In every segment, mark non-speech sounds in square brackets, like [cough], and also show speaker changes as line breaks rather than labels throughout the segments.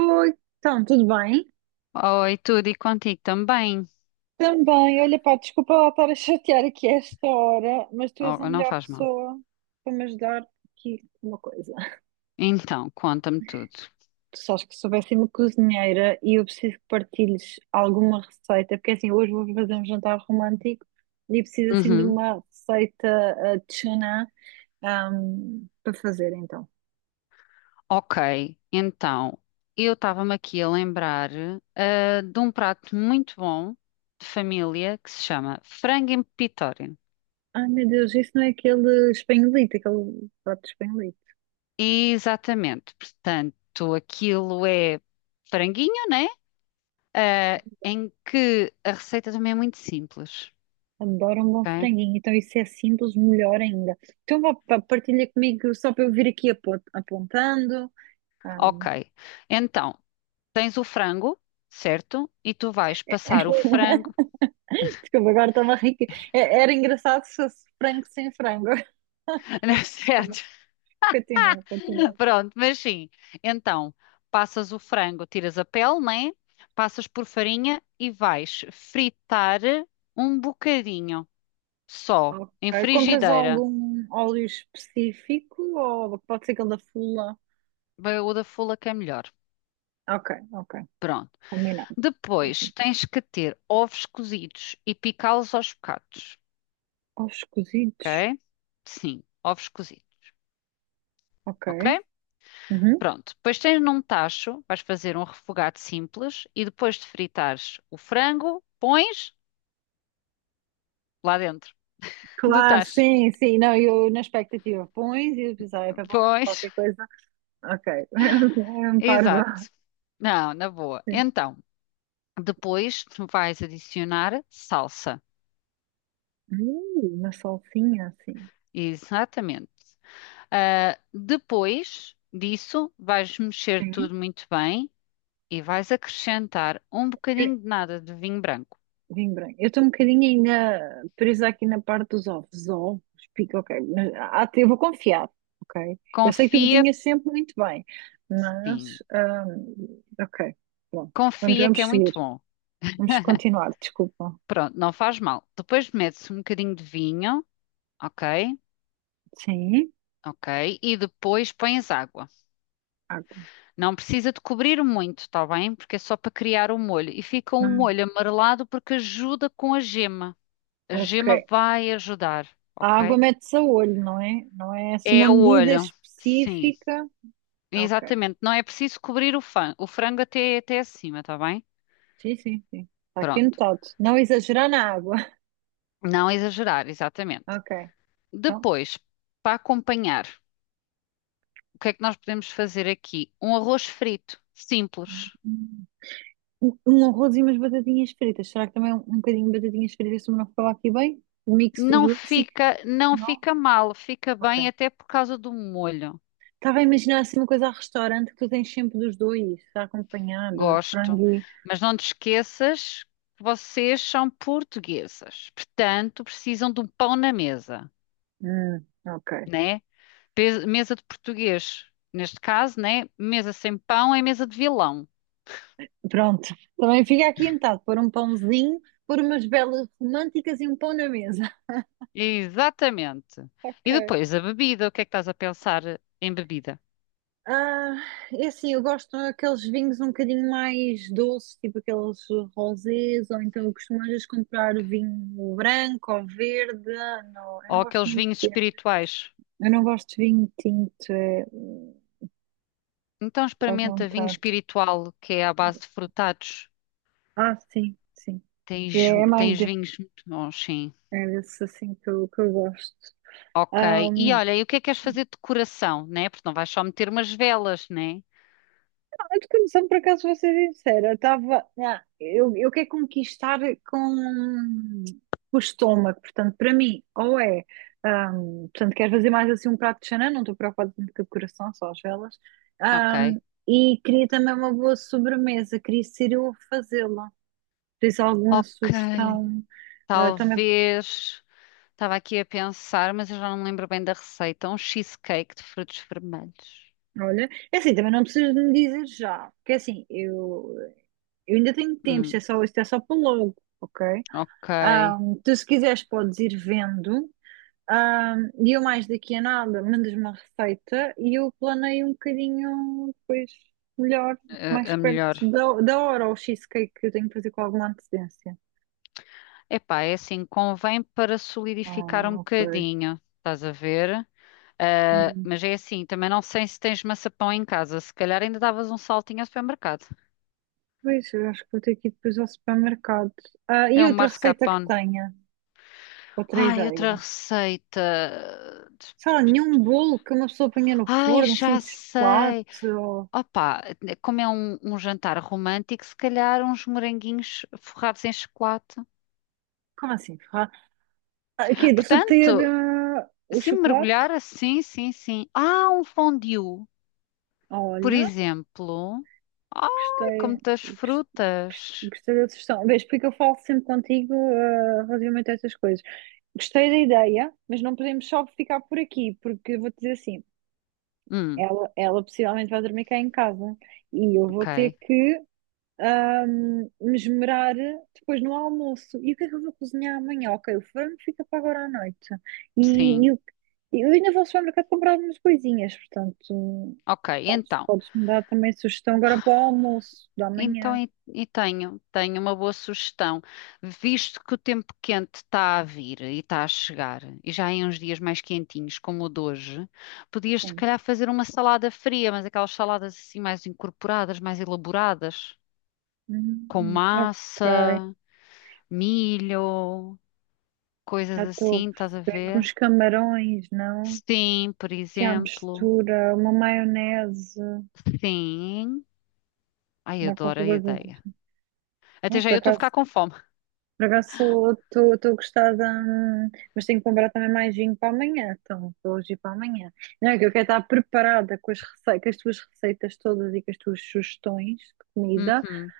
Oi, então, tudo bem?
Oi, tudo e contigo também.
Também, olha pá, desculpa lá estar a chatear aqui a esta hora, mas tu és a
Oh, não
melhor
faz mal.
pessoa para me ajudar aqui com uma coisa.
Então, conta-me tudo.
Tu sabes que sou péssima cozinheira e eu preciso que partilhes alguma receita, porque assim, hoje vou fazer um jantar romântico e preciso assim de
Uhum.
uma receita de tuna para fazer então.
Ok, então, eu estava-me aqui a lembrar, de um prato muito bom de família que se chama frango em pepitóreo.
Ai meu Deus, isso não é aquele espanholito, aquele prato espanholito.
Exatamente, portanto, aquilo é franguinho, né? Ah, em que a receita também é muito simples,
Adoro um bom
ok?
franguinho, então isso é simples, melhor ainda. Então vá, pá, partilha comigo só para eu vir aqui apontando.
Ok,
Ahm,
então, tens o frango, certo? E tu vais passar o frango.
[laughs] Desculpa, agora estava rica. Era engraçado se fosse frango sem frango.
[laughs]
[laughs] Desculpa,
Certo.
continua, continua.
Pronto, mas sim. Então, passas o frango, tiras a pele, né? Passas por farinha e vais fritar um bocadinho só,
Ok.
em
Compras
frigideira.
algum óleo específico ou pode ser aquele da Fula?
Bem, o da fula que é melhor.
Ok, ok,
Pronto.
combinado.
Depois tens que ter ovos cozidos e picá-los aos bocados,
Ovos cozidos,
ok? Sim, ovos cozidos,
ok.
ok?
Uhum.
Pronto. Depois tens num tacho, vais fazer um refogado simples e depois de fritares o frango, pões lá dentro. Do
Claro,
tacho.
sim, sim. Não, eu na expectativa pões e eu pensava, ah, é para pelo menos
Pois,
qualquer coisa. Ok, [laughs] é
[laughs]
um parvo.
exato. Não, na boa.
Sim.
Então, depois vais adicionar salsa.
Uma salsinha sim.
Exatamente. Ah, depois disso, vais mexer
Sim.
tudo muito bem e vais acrescentar um
Eh,
bocadinho de nada de vinho branco.
vinho branco. Eu estou um bocadinho ainda presa aqui na parte dos ovos. Ovos, pico, ok. Mas, ah, eu vou confiar, ok? Eu sei que tu
Confia,
cozinhas sempre muito bem,
sim,
mas. Ah, ok, pronto. Vamos,
confia que é
vamos seguir.
muito bom.
Vamos continuar, desculpa.
Pronto, não faz mal. Depois metes um bocadinho de vinho, ok?
Sim,
Ok. E depois pões água.
água.
Não precisa de cobrir muito, está bem? Porque é só para criar o molho. E fica um
Hum,
molho amarelado porque ajuda com a gema. A gema
ok.
vai ajudar,
A água
ok?
mete-se a olho, não é? Não é assim uma
É o
medida
olho, sim,
específica. Ok.
exatamente. Não é preciso cobrir o, o frango até, até acima, está bem?
Sim, sim, sim. Está aqui
Pronto.
anotado. Não exagerar na água. [laughs]
Não exagerar, exatamente.
Ok. Então,
Depois, para acompanhar, o que é que nós podemos fazer aqui? Um arroz frito, simples.
um um arroz e umas batatinhas fritas. Será que também é um bocadinho de batatinhas fritas, se não falar aqui bem? O mix dos
Não
dois, sim.
fica, não
Não?
fica mal, fica
Ok.
bem até por causa do molho.
Estava a imaginar assim uma coisa a restaurante que tu tens sempre dos dois, está acompanhado,
Gosto,
frango e...
mas não te esqueças que vocês são portuguesas, portanto precisam de um pão na mesa,
Ok.
né? Mesa de português, neste caso, né? Mesa sem pão é mesa de vilão.
Pronto. Também fica aqui anotado. Pôr um pãozinho, pôr umas velas românticas e um pão na mesa.
Exatamente.
[laughs]
E
Ok.
depois a bebida, o que é que estás a pensar em bebida?
Ah, é assim, eu gosto daqueles vinhos um bocadinho mais doces, tipo aqueles rosés, ou então eu costumo às vezes comprar vinho branco ou verde. Ah, não, eu não
Ou
gosto
aqueles
muito
vinhos
de tinto.
espirituais?
Eu não gosto de vinho tinto, é,
Então
faz-me um
experimenta vinho
bocado.
espiritual, que é à base de frutados.
Ah, sim, sim.
Tens,
É, é mais
tens
de,
vinhos muito bons, sim.
é desse assim que que eu gosto.
Ok. E olha, e o que é que queres fazer de decoração, né? Porque não vais só meter umas velas, né?
A de condução, por acaso, vou ser sincera, estava. Ah, eu quero conquistar com o estômago, portanto, para mim, ou é. Portanto, quero fazer mais assim um prato de chanã, não estou preocupada tanto com a decoração, só as velas. Ahm,
Ok.
e queria também uma boa sobremesa, queria ser eu a fazê-la. Tens alguma
Ok.
sugestão também?
Talvez. Estava aqui a pensar, mas eu já não me lembro bem da receita. Um cheesecake de frutos vermelhos.
Olha, é assim, também não precisas de me dizer já, porque é assim, eu ainda tenho tempo,
Hum,
isto é só para logo, ok?
ok.
Tu, se quiseres, podes ir vendo. E eu, mais daqui a nada, mandas-me uma receita e eu planeio um bocadinho depois melhor, mais
A
perto
melhor.
da hora, o cheesecake que eu tenho que fazer com alguma antecedência.
Epá, é assim, convém para solidificar um
Ah, ok.
bocadinho, estás a ver? Ah,
Hum.
mas é assim, também não sei se tens maçapão em casa. Se calhar ainda davas um saltinho ao supermercado.
Pois, eu acho que vou ter que ir depois ao supermercado. Ah,
É
e
o
outra receita que
mascarpone.
tenha, outra
Ai, outra
ideia.
receita.
Sei lá, nenhum bolo que uma pessoa ponha no
Ai,
forno, assim,
já
de chocolate
sei.
ou...
Opa, como é um, um jantar romântico, se calhar uns moranguinhos forrados em chocolate.
Como assim? Ferrado? Ah, aqui, deixa eu
Portanto,
o
se
chocolate.
mergulhar assim, sim, sim. Ah, um fondue, por
Olha,
exemplo. Ai, com
gostei,
muitas
gos-
frutas.
gostei da sugestão. Vês, porque eu falo sempre contigo, eh, relativamente a estas coisas. Gostei da ideia, mas não podemos só ficar por aqui, porque vou-te dizer assim,
Hum,
ela possivelmente vai dormir cá em casa e eu vou ter
ok.
que me depois no almoço. E o que é que eu vou cozinhar amanhã? Ok, o frango fica para agora à noite. E,
Sim.
e o- eu ainda vou ao supermercado comprar algumas coisinhas, portanto,
Ok, então.
podes me dar também sugestão agora para o almoço da
Então,
manhã.
e tenho, tenho uma boa sugestão. Visto que o tempo quente está a vir e está a chegar, e já em uns dias mais quentinhos, como o de hoje, podias, se
Sim.
calhar, fazer uma salada fria, mas aquelas saladas assim mais incorporadas, mais elaboradas, com
Ok,
massa, milho, coisas
já estou a
assim, estás a
perceber que
ver?
uns camarões, não?
Sim, por
Se há
exemplo.
mistura, uma maionese,
Sim. Ai,
dá
adoro
qualquer
a
coisa.
ideia.
De-
Até
Não,
já
por
eu estou a ficar
acaso.
com fome.
Por acaso estou gostada, mas tenho que comprar também mais vinho para amanhã, então para hoje e para amanhã. Não é que eu quero estar preparada com as receitas, com as tuas receitas todas e com as tuas sugestões de comida,
Uhum.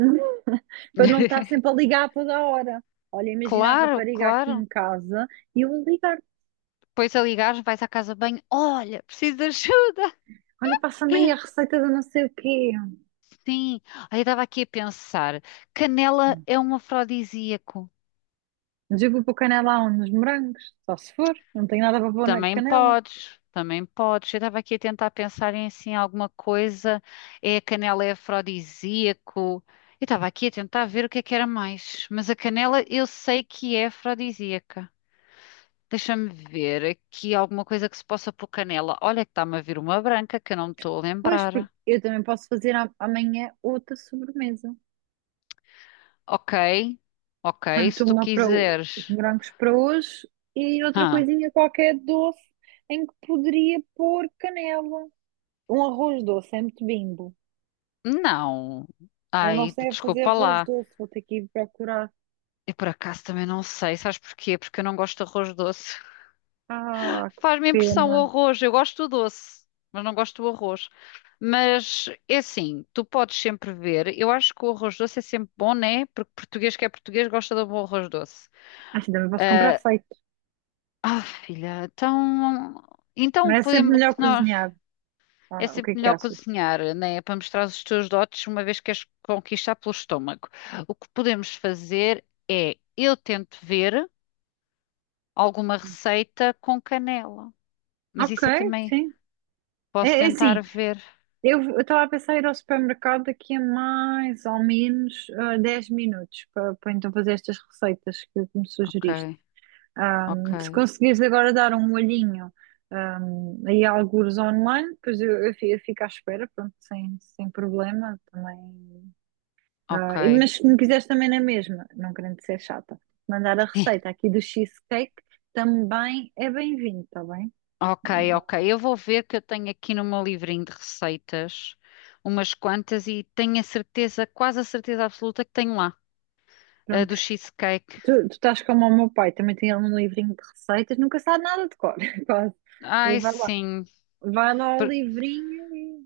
hum, [laughs] para não estar
[laughs]
sempre a ligar a toda a hora. Olha, imagina a
Claro,
rapariga aqui
claro.
em casa e eu vou ligar.
Depois a ligares, vais à casa de banho. Olha, preciso de ajuda.
Olha, passa-me aí a receita de não sei o quê.
Sim. Aí eu estava aqui a pensar. Canela é um afrodisíaco.
Mas eu vou pôr canela aonde? Nos morangos, só se for, não tenho nada para pôr na
Também
canela.
podes. Também podes. Eu estava aqui a tentar pensar em assim alguma coisa. É, a canela é afrodisíaco. Eu estava aqui a tentar ver o que é que era mais. Mas a canela eu sei que é afrodisíaca. Deixa-me ver aqui alguma coisa que se possa pôr canela. Olha que está-me a vir uma branca que eu não me estou a
Pois, porque
lembrar.
eu também posso fazer amanhã outra sobremesa.
Ok, ok,
Tanto
se tu
uma para os
quiseres.
morangos para hoje e outra
Hã?
coisinha qualquer doce em que poderia pôr canela. Um arroz doce, é muito bimbo.
Não.
Eu não
Ai,
sei fazer
desculpa
arroz
lá.
doce, vou ter que ir procurar.
Eu por acaso também não sei, sabes porquê? Porque eu não gosto de arroz doce. [laughs]
Ah, que
Faz-me impressão o
pena.
arroz, eu gosto do doce, mas não gosto do arroz. Mas é assim, tu podes sempre ver, eu acho que o arroz doce é sempre bom, né? Porque português que é português gosta de um bom arroz doce.
Acho que também posso comprar
Ah,
feito.
filha, então.
Não
Então
é sempre
podemos.
melhor cozinhar. Ah,
É
não, o que
sempre
é que
melhor
achas?
cozinhar, né? É para mostrar os teus dotes, uma vez que as conquistar pelo estômago. O que podemos fazer é eu tento ver alguma receita com canela. Mas
Ok,
isso eu também
sim.
posso
É, é
tentar
assim,
ver.
eu estava a pensar em ir ao supermercado daqui a mais ou menos 10 minutos para então fazer estas receitas que me
Ok,
sugeriste. Se
ok,
conseguires agora dar um olhinho, aí a algures online, depois eu fico à espera, pronto, sem problema também.
ok.
Ah, mas se me quiseres também na mesma, não querendo ser chata, mandar a receita
[laughs]
aqui do cheesecake também é bem-vindo, está bem?
Ok, ok.
Não-
Eu vou ver que eu tenho aqui no meu livrinho de receitas umas quantas e tenho a certeza, quase a certeza absoluta que tenho lá, a
Pronto.
do cheesecake.
Tu estás como o meu pai, também tem ele um livrinho de receitas, nunca sabe nada de cor, [laughs] quase. E
Ai,
vai lá,
sim.
vai lá ao livrinho e.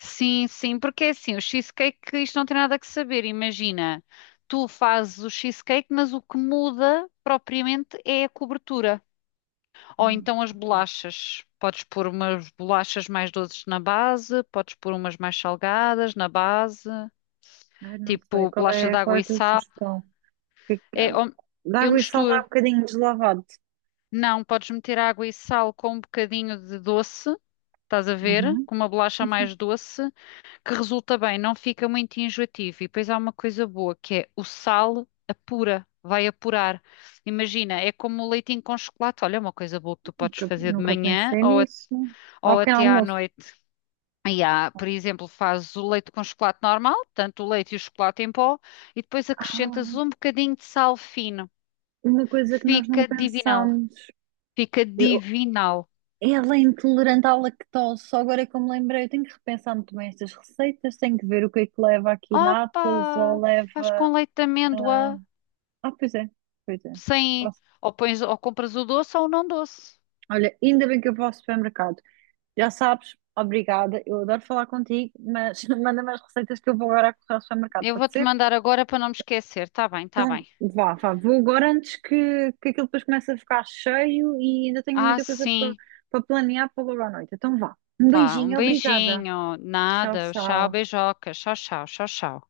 Sim, sim, porque é assim, o cheesecake, isto não tem nada que saber, imagina. Tu fazes o cheesecake, mas o que muda propriamente é a cobertura. Ou
Hum,
então as
ok.
bolachas. Podes pôr umas bolachas mais doces na base, podes pôr umas mais salgadas na base,
Ai, não sei,
tipo bolacha de
qual é
água
a
e
tua
sal.
sugestão? Que,
É,
de
eu
água e sal não é um
misturo.
bocadinho deslavado.
Não, podes meter água e sal com um bocadinho de doce, estás a ver?
Uhum.
Com uma bolacha
Sim,
mais
sim.
doce, que resulta bem, não fica muito enjoativo. E depois há uma coisa boa que é o sal apura, vai apurar. Imagina, é como o leitinho com chocolate. Olha, é uma coisa boa que tu podes fazer de
Nunca
manhã
pensei
ou,
nisso. Ao
ou
pequeno
até à
almoço.
noite. E há, por exemplo, fazes o leite com chocolate normal, tanto o leite e o chocolate em pó, e depois acrescentas
Ah,
um bocadinho de sal fino.
uma coisa que nós não
Fica divinal.
pensámos.
Fica
Eu-
divinal.
ela é intolerante à lactose. Só agora é que eu me lembrei. Eu tenho que repensar muito bem estas receitas. Tenho que ver o que é que leva aqui natas ou
Opa! Faz
leva.
com leite de
Ah,
amêndoa,
ah, pois é. Pois é.
sem.
Posso-
Ou pões, ou compras o doce ou o não doce.
Olha, ainda bem que eu vou ao supermercado. Já sabes, obrigada. Eu adoro falar contigo, mas [laughs] manda-me as receitas que eu vou agora correr ao supermercado.
Eu
Pode
vou-te
ser?
mandar agora para não me esquecer. Tá bem, tá
Então,
bem.
vá, vá, vou agora antes que aquilo depois comece a ficar cheio e ainda tenho
Ah,
muita coisa
sim.
para planear para logo à noite. Então, vá. Um
Vá, um
beijinho, obrigada.
beijinho.
Tchau,
Nada. Tchau,
tchau.
beijoca. Tchau, tchau, tchau, tchau.